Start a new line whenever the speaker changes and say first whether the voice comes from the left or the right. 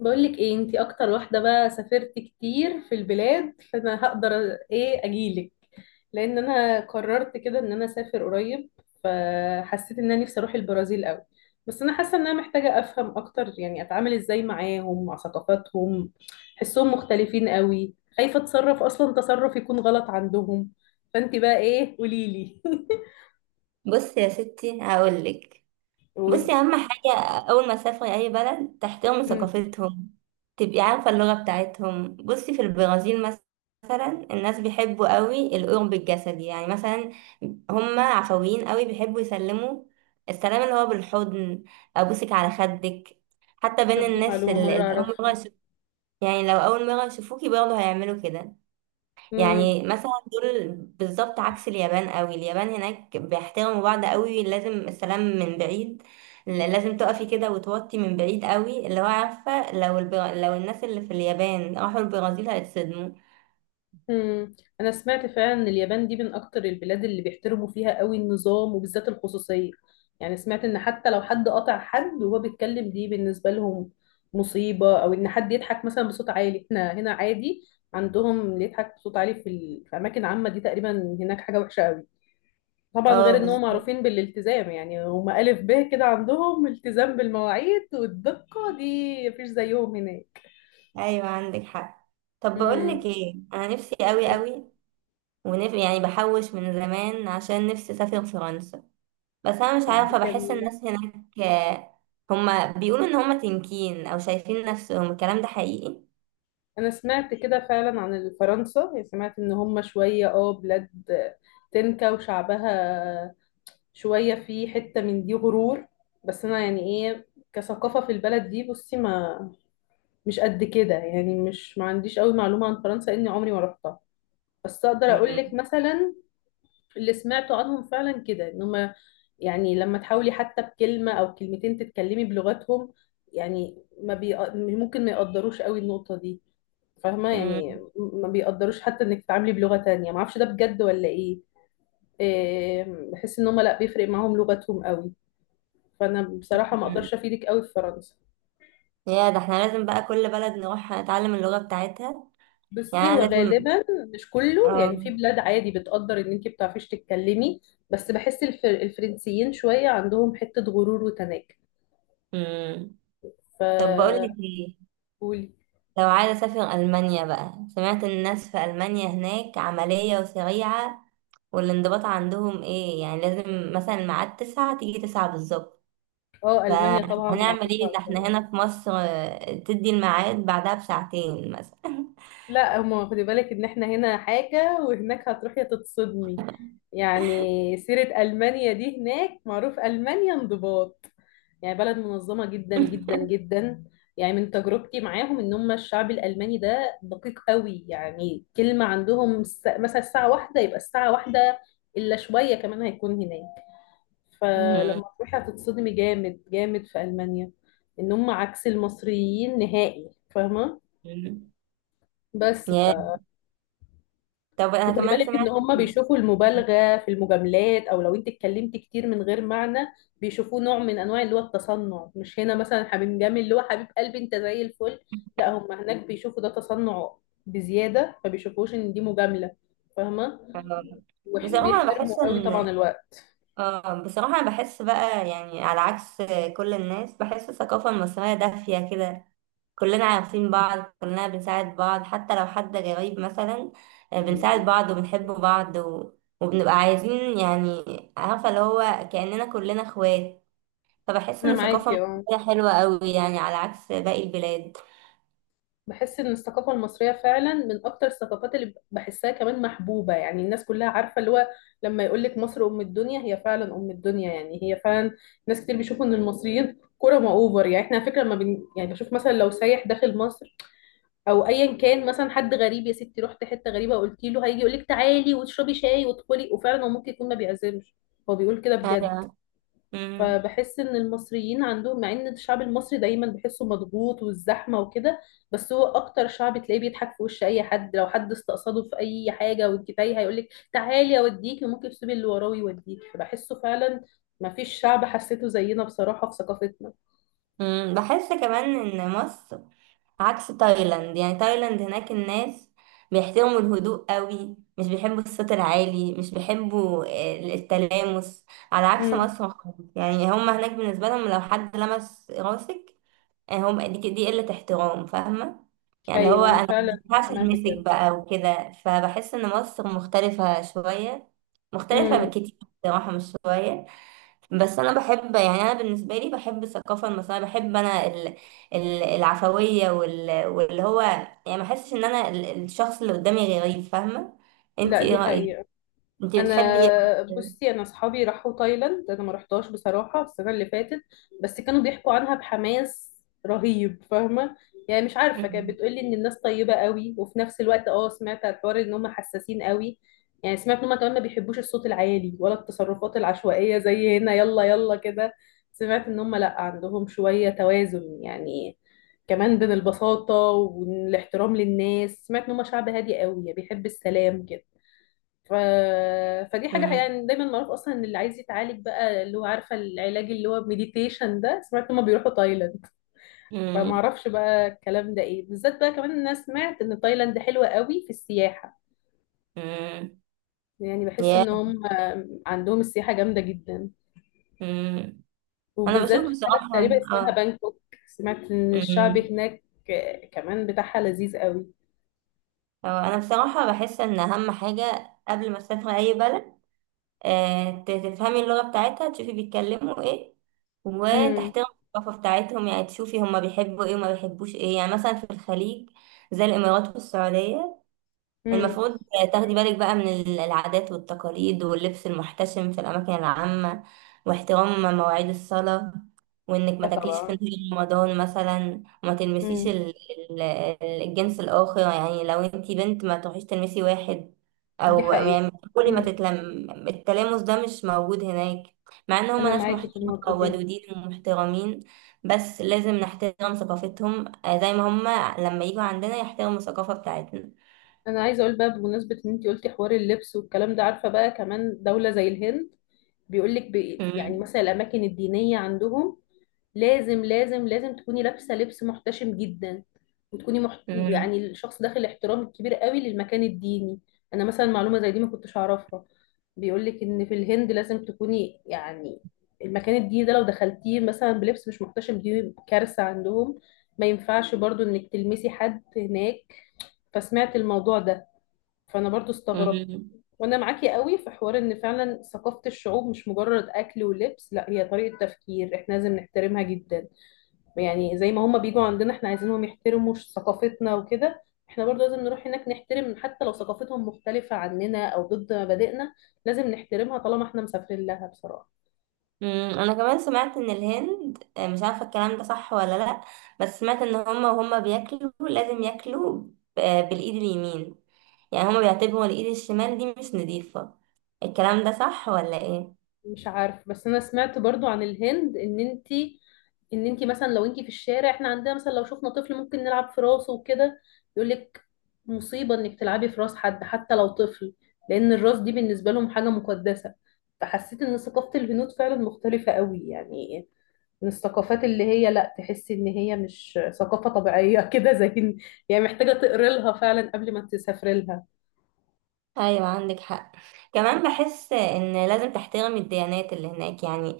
left: بقولك ايه، انتي اكتر واحدة بقى سافرت كتير في البلاد، فانا هقدر ايه اجيلك. لان انا قررت كده ان انا اسافر قريب، فحسيت ان انا نفسي اروح البرازيل قوي. بس انا حاسة ان انا محتاجة افهم اكتر، يعني اتعامل ازاي معاهم مع ثقافاتهم. حسهم مختلفين قوي، خايفة اتصرف اصلا تصرف يكون غلط عندهم. فانتي بقى ايه؟ قوليلي.
right: بصي يا ستي هقولك.
left: قولي.
right: بصي اهم حاجه، اول ما تسافري اي بلد تحترمي
left: مم.
right: ثقافتهم، تبقي عارفه اللغه بتاعتهم. بصي في البرازيل مثلا الناس بيحبوا قوي القرب الجسدي، يعني مثلا هم عفويين قوي، بيحبوا يسلموا، السلام اللي هو بالحضن، ابوسك على خدك، حتى بين
left: طب، دي
right: الناس
left: معلومة
right: اللي
left: مرة
right: اللي
left: اعرفها.
right: اول مره يعني لو اول مره يشوفوكي برضه هيعملوا كده. يعني مثلا دول بالظبط عكس اليابان قوي، اليابان هناك بيحترموا بعض قوي، لازم السلام من بعيد، لازم تقفي كده وتوطي من بعيد قوي، اللي هو عارفة، لو الناس اللي في اليابان راحوا البرازيل هيتصدموا.
left: مم. انا سمعت فعلا ان اليابان دي من اكتر البلاد اللي بيحترموا فيها قوي النظام، وبالذات الخصوصية. يعني سمعت ان حتى لو حد قطع حد وهو بيتكلم دي بالنسبة لهم مصيبة، او ان حد يضحك مثلا بصوت عالي احنا هنا عادي. عندهم اللي يضحك بصوت عالي في اماكن عامة دي تقريبا هناك حاجة وحشة قوي. طبعا
right: اه
left: غير ان هم
right: بالظبط،
left: معروفين بالالتزام، يعني هم ألف ب كده، عندهم التزام بالمواعيد والدقة، دي مفيش زيهم هناك.
right: ايوه عندك حق. طب
left: امم.
right: بقولك ايه، انا نفسي قوي قوي، يعني بحوش من زمان عشان نفسي اسافر فرنسا، بس انا مش
left: طب، دي
right: عارفة، بحس
left: جميلة.
right: الناس هناك هما بيقولوا ان هما تنكين او شايفين نفسهم، الكلام ده حقيقي؟
left: انا سمعت كده فعلا عن فرنسا، يعني سمعت ان هم شوية بلاد تنكا وشعبها شوية في حتة من دي غرور. بس انا يعني ايه كثقافة في البلد دي، بصي ما مش قد كده، يعني مش ما عنديش قوي معلومة عن فرنسا اني عمري ما رحتها. بس اقدر اقول لك مثلا اللي سمعته عنهم فعلا كده ان هم، يعني لما تحاولي حتى بكلمة او كلمتين تتكلمي بلغتهم، يعني ما بي... ممكن ما يقدروش قوي النقطة دي. فاهمة،
right: مم.
left: يعني ما بيقدروش حتى انك تتعاملي بلغة تانية، ما اعرفش ده بجد ولا ايه. إيه، بحس ان هم لا بيفرق معاهم لغتهم قوي. فانا بصراحة ما
right: مم.
left: اقدرش افيدك قوي في فرنسا.
right: يا، ده احنا لازم بقى كل بلد نروح نتعلم اللغة بتاعتها، يعني
left: بصي هو
right: أنا لازم.
left: غالبا مش كله، يعني
right: اه
left: في بلاد عادي بتقدر ان انت بتعرفيش تتكلمي. بس بحس الفرنسيين شوية عندهم حتة غرور وتناكة.
right: مم.
left: ف
right: طب بقولك ايه،
left: قولي.
right: لو عايزة اسافر ألمانيا بقى، سمعت الناس في ألمانيا هناك عملية وسريعة، والانضباط عندهم ايه، يعني لازم مثلا الميعاد تسعة تيجي تسعة بالظبط.
left: اه، المانيا طبعا
right: فهنعمل ايه، ده
left: معروفة.
right: احنا هنا في مصر تدي الميعاد بعدها بساعتين مثلا.
left: لا، هما خدي بالك ان احنا هنا حاجة وهناك هتروحي تتصدمي. يعني سيرة ألمانيا دي هناك معروف ألمانيا انضباط، يعني بلد منظمة جدا جدا جدا. يعني من تجربتي معاهم ان هم الشعب الألماني ده دقيق قوي، يعني كلمة عندهم مثلا الساعة واحدة يبقى الساعة واحدة إلا شوية كمان هيكون هناك.
right: مم.
left: فلما تروحي هتتصدمي جامد جامد في ألمانيا، ان هم عكس المصريين نهائي، فاهمة؟ بس
right: يا طب انا
left: وخدي
right: كمان
left: بالك ان
right: سمعت.
left: هم بيشوفوا المبالغه في المجاملات، او لو انت اتكلمتي كتير من غير معنى بيشوفوه نوع من انواع اللي هو التصنع. مش هنا مثلا حبيب جامد اللي هو حبيب قلبي انت زي الفل، لا هم هناك بيشوفوا ده تصنع بزياده، ما بيشوفوش ان دي مجامله، فاهمه؟
right: آه، بصراحة أنا
left: وبيحترموا
right: بحس
left: قوي طبعا
right: إن
left: الوقت.
right: بصراحة أنا بحس بقى، يعني على عكس كل الناس، بحس الثقافة المصرية دافية كده، كلنا عارفين بعض، كلنا بنساعد بعض حتى لو حد غريب مثلا. بنساعد بعض وبنحب بعض وبنبقى عايزين يعني، عارفة اللي هو كأننا كلنا اخوات. فبحس إن
left: انا
right: الثقافة
left: معاكي، اه.
right: المصرية حلوة أوي، يعني على عكس باقي البلاد.
left: بحس ان الثقافه المصريه فعلا من اكتر الثقافات اللي بحسها كمان محبوبه، يعني الناس كلها عارفه اللي هو، لما يقول لك مصر ام الدنيا هي فعلا ام الدنيا، يعني هي فعلا. ناس كتير بيشوفوا ان المصريين كرماء اوفر، يعني احنا على فكره لما يعني بشوف مثلا لو سايح داخل مصر او ايا كان، مثلا حد غريب يا ستي رحت حته غريبه قلت له هيجي يقول لك تعالي واشربي شاي وادخلي، وفعلا هو ممكن يكون ما بيعزمش، هو بيقول كده بجد.
right: آه، مم.
left: فبحس ان المصريين عندهم، مع ان الشعب المصري دايما بحسه مضغوط والزحمه وكده، بس هو اكتر شعب تلاقيه بيضحك في وش اي حد، لو حد استقصده في اي حاجه وانت تايه هيقول لك تعالي اوديكي، ممكن تسيبي اللي وراه ويوديكي، فبحسه فعلا ما فيش شعب حسيته زينا بصراحه في ثقافتنا.
right: مم. بحس كمان إن مصر عكس تايلاند، يعني تايلاند هناك الناس بيحترموا الهدوء قوي، مش بيحبوا الصوت العالي، مش بيحبوا التلامس، على عكس
left: امم.
right: مصر خالص، يعني هم هناك بالنسبة لهم لو حد لمس راسك هم دي قلة احترام، فاهمة؟ يعني اللي هو
left: ايوه انا
right: انا
left: فعلا
right: مينفعش
left: سمعت
right: المسك
left: كده.
right: بقى وكده، فبحس ان مصر مختلفة شوية، مختلفة
left: امم.
right: بكتير، بصراحة مش شوية. بس انا بحب يعني، انا بالنسبه لي بحب الثقافه المصريه، بحب انا العفويه واللي هو، يعني ما احسش ان انا الشخص اللي قدامي غريب، فاهمه؟ انت
left: لا،
right: ايه
left: دي
right: رايك،
left: حقيقه.
right: انت بتحبي ايه
left: انا،
right: أكتر؟
left: بصي، انا اصحابي راحوا تايلاند، انا ما رحتهاش بصراحه السنه اللي فاتت، بس كانوا بيحكوا عنها بحماس رهيب، فاهمه؟ يعني مش عارفه، كانت بتقولي ان الناس طيبه قوي، وفي نفس الوقت سمعت على الحوار ان هم حساسين قوي. يعني سمعت ان هم كمان ما بيحبوش الصوت العالي ولا التصرفات العشوائيه زي هنا يلا يلا كده. سمعت ان هم لا، عندهم شويه توازن، يعني كمان بين البساطه والاحترام للناس. سمعت ان هم شعب هادي قوي، يعني بيحب السلام كده. ف... فدي حاجة،
right: أمم،
left: يعني دايما معروف أصلا إن اللي عايز يتعالج بقى اللي هو عارفة العلاج اللي هو مديتيشن ده، سمعت إن هما بيروحوا تايلاند. فما
right: أمم،
left: أعرفش بقى الكلام ده إيه، بالذات بقى كمان إن أنا سمعت إن تايلاند حلوة قوي في السياحة.
right: أمم،
left: يعني بحس
right: يا
left: إن هم عندهم السياحة جامدة جدا،
right: أمم. انا
left: وبالذات
right: بشوف
left: في بلد
right: بصراحه
left: تقريبا اسمها بانكوك. سمعت إن الشعب
right: أمم.
left: هناك كمان بتاعها لذيذ قوي.
right: اه انا بصراحه بحس ان اهم حاجه قبل ما اسافر اي بلد، تفهمي اللغة بتاعتها، تشوفي بيتكلموا ايه،
left: امم.
right: وتحترمي الثقافة بتاعتهم، يعني تشوفي هما بيحبوا ايه وما بيحبوش ايه. يعني مثلا في الخليج زي الإمارات والسعودية،
left: امم.
right: المفروض تاخدي بالك بقى من العادات والتقاليد واللبس المحتشم في الأماكن العامة، واحترام مواعيد الصلاة، وإنك ما تاكليش في
left: فطبعا.
right: نهار رمضان مثلا، وما تلمسيش
left: امم.
right: ال- الجنس الآخر، يعني لو انتي بنت ما تروحيش تلمسي واحد،
left: دي
right: أو
left: حقيقة.
right: يعني كل ما
left: امم.
right: تتلم، التلامس ده مش موجود هناك. مع إن هما
left: أنا
right: ناس
left: معاكي في
right: محترمة
left: النقطة دي.
right: وودودين ومحترمين، بس لازم نحترم ثقافتهم، زي ما هما لما يجوا عندنا يحترموا الثقافة بتاعتنا.
left: انا عايزه اقول بقى بمناسبه ان انت قلتي حوار اللبس والكلام ده، عارفه بقى كمان دوله زي الهند، بيقول لك
right: مم.
left: يعني مثلا الاماكن الدينيه عندهم لازم لازم لازم تكوني لابسه لبس محتشم جدا. وتكوني محت...
right: مم.
left: يعني الشخص داخل احترام كبير قوي للمكان الديني. انا مثلا معلومه زي دي ما كنتش اعرفها. بيقول لك ان في الهند لازم تكوني يعني المكان الديني ده لو دخلتيه مثلا بلبس مش محتشم دي كارثه عندهم. ما ينفعش برضو انك تلمسي حد هناك. فسمعت الموضوع ده، فانا برضو استغربت.
right: مم.
left: وانا معاكي قوي في حوار ان فعلا ثقافة الشعوب مش مجرد اكل ولبس، لا، هي طريقة تفكير، احنا لازم نحترمها جدا. يعني زي ما هما بيجوا عندنا احنا عايزينهم يحترموا ثقافتنا وكده، احنا برضو لازم نروح هناك نحترم حتى لو ثقافتهم مختلفة عننا او ضد مبادئنا، لازم نحترمها طالما احنا مسافرين لها بصراحة.
right: مم. انا كمان سمعت ان الهند، مش عارفه الكلام ده صح ولا لا، بس سمعت ان هما وهما بياكلوا لازم ياكلوا بالايد اليمين، يعني هما بيعتبروا الايد الشمال دي مش نظيفه. الكلام ده صح ولا ايه؟
left: مش عارف، بس انا سمعت برضو عن الهند ان انتي مثلا لو انتي في الشارع احنا عندنا مثلا لو شفنا طفل ممكن نلعب في راسه وكده. يقولك مصيبة انك تلعبي في راس حد حتى لو طفل، لان الراس دي بالنسبة لهم حاجة مقدسة. فحسيت ان ثقافة الهنود فعلا مختلفة قوي، يعني من الثقافات اللي هي لا تحسي ان هي مش ثقافة طبيعية كده زي يعني محتاجة تقري لها فعلا قبل ما تسافري
right: ايوه عندك حق. كمان بحس ان لازم تحترم الديانات اللي هناك، يعني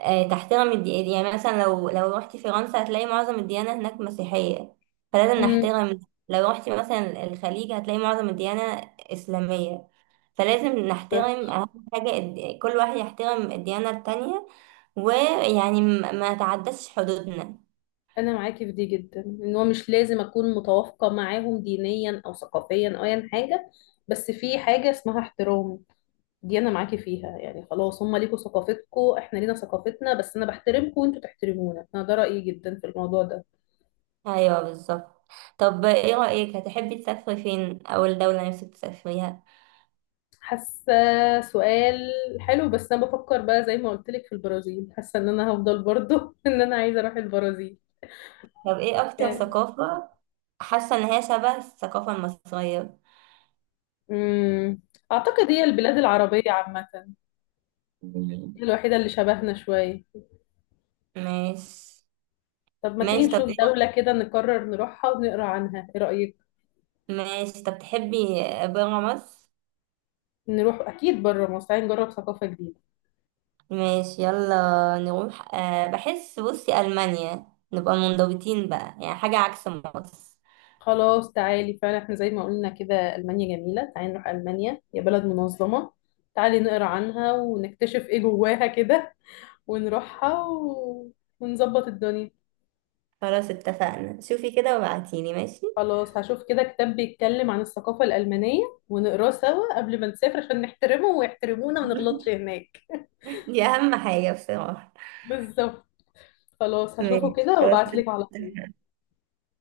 right: تحترم يعني مثلا لو رحتي فرنسا هتلاقي معظم الديانة هناك مسيحية، فلازم نحترم. لو رحتي مثلا الخليج هتلاقي معظم الديانة إسلامية، فلازم
left: لها.
right: نحترم. أهم حاجة كل واحد يحترم الديانة التانية، ويعني ما تعدش حدودنا.
left: انا معاكي في دي جدا، ان هو مش لازم اكون متوافقه معاهم دينيا او ثقافيا او ايا حاجه، بس في حاجه اسمها احترام، دي انا معاكي فيها. يعني خلاص هم ليكوا ثقافتكم احنا لينا ثقافتنا، بس انا بحترمكم وانتوا تحترمونا، انا ده رايي جدا في الموضوع ده.
right: أيوه بالظبط. طب إيه رأيك، هتحبي تسافري فين؟ أو الدولة نفسك تسافريها؟
left: حاسه. سؤال حلو، بس انا بفكر بقى زي ما قلت لك في البرازيل، حاسه ان انا هفضل برضو ان انا عايزه اروح البرازيل.
right: طب إيه أكتر
left: يعني.
right: ثقافة حاسة إن هي شبه الثقافة المصرية؟
left: امم. اعتقد هي البلاد العربيه عامه،
right: مم.
left: هي الوحيده اللي شبهنا شويه.
right: ماشي.
left: طب ما تيجي
right: ماشي،
left: نشوف
right: طب ايه.
left: دولة كده نقرر نروحها ونقرا عنها، ايه رأيك؟
right: ماشي، طب تحبي برا مصر؟
left: نروح اكيد بره مصر، تعالي نجرب ثقافة جديدة.
right: ماشي يلا نروح. بحس بصي ألمانيا نبقى منضبطين بقى يعني، حاجة عكس مصر.
left: خلاص تعالي فعلا، احنا زي ما قلنا كده ألمانيا جميلة، تعالي نروح ألمانيا، هي بلد منظمة. تعالي نقرا عنها ونكتشف ايه جواها كده، ونروحها ونظبط الدنيا.
right: خلاص اتفقنا، شوفي كده وبعتيلي ماشي.
left: خلاص هشوف كده كتاب بيتكلم عن الثقافة الألمانية، ونقراه سوا قبل ما نسافر عشان نحترمه ويحترمونا وما نغلطش هناك.
right: دي أهم حاجة بصراحة.
left: بالظبط. خلاص هشوفه
right: ماشي
left: كده
right: خلاص
left: وابعتلك على طول.
right: اتفقنا.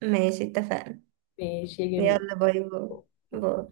right: ماشي اتفقنا.
left: ماشي يا جميل.
right: يلا باي باي. باي.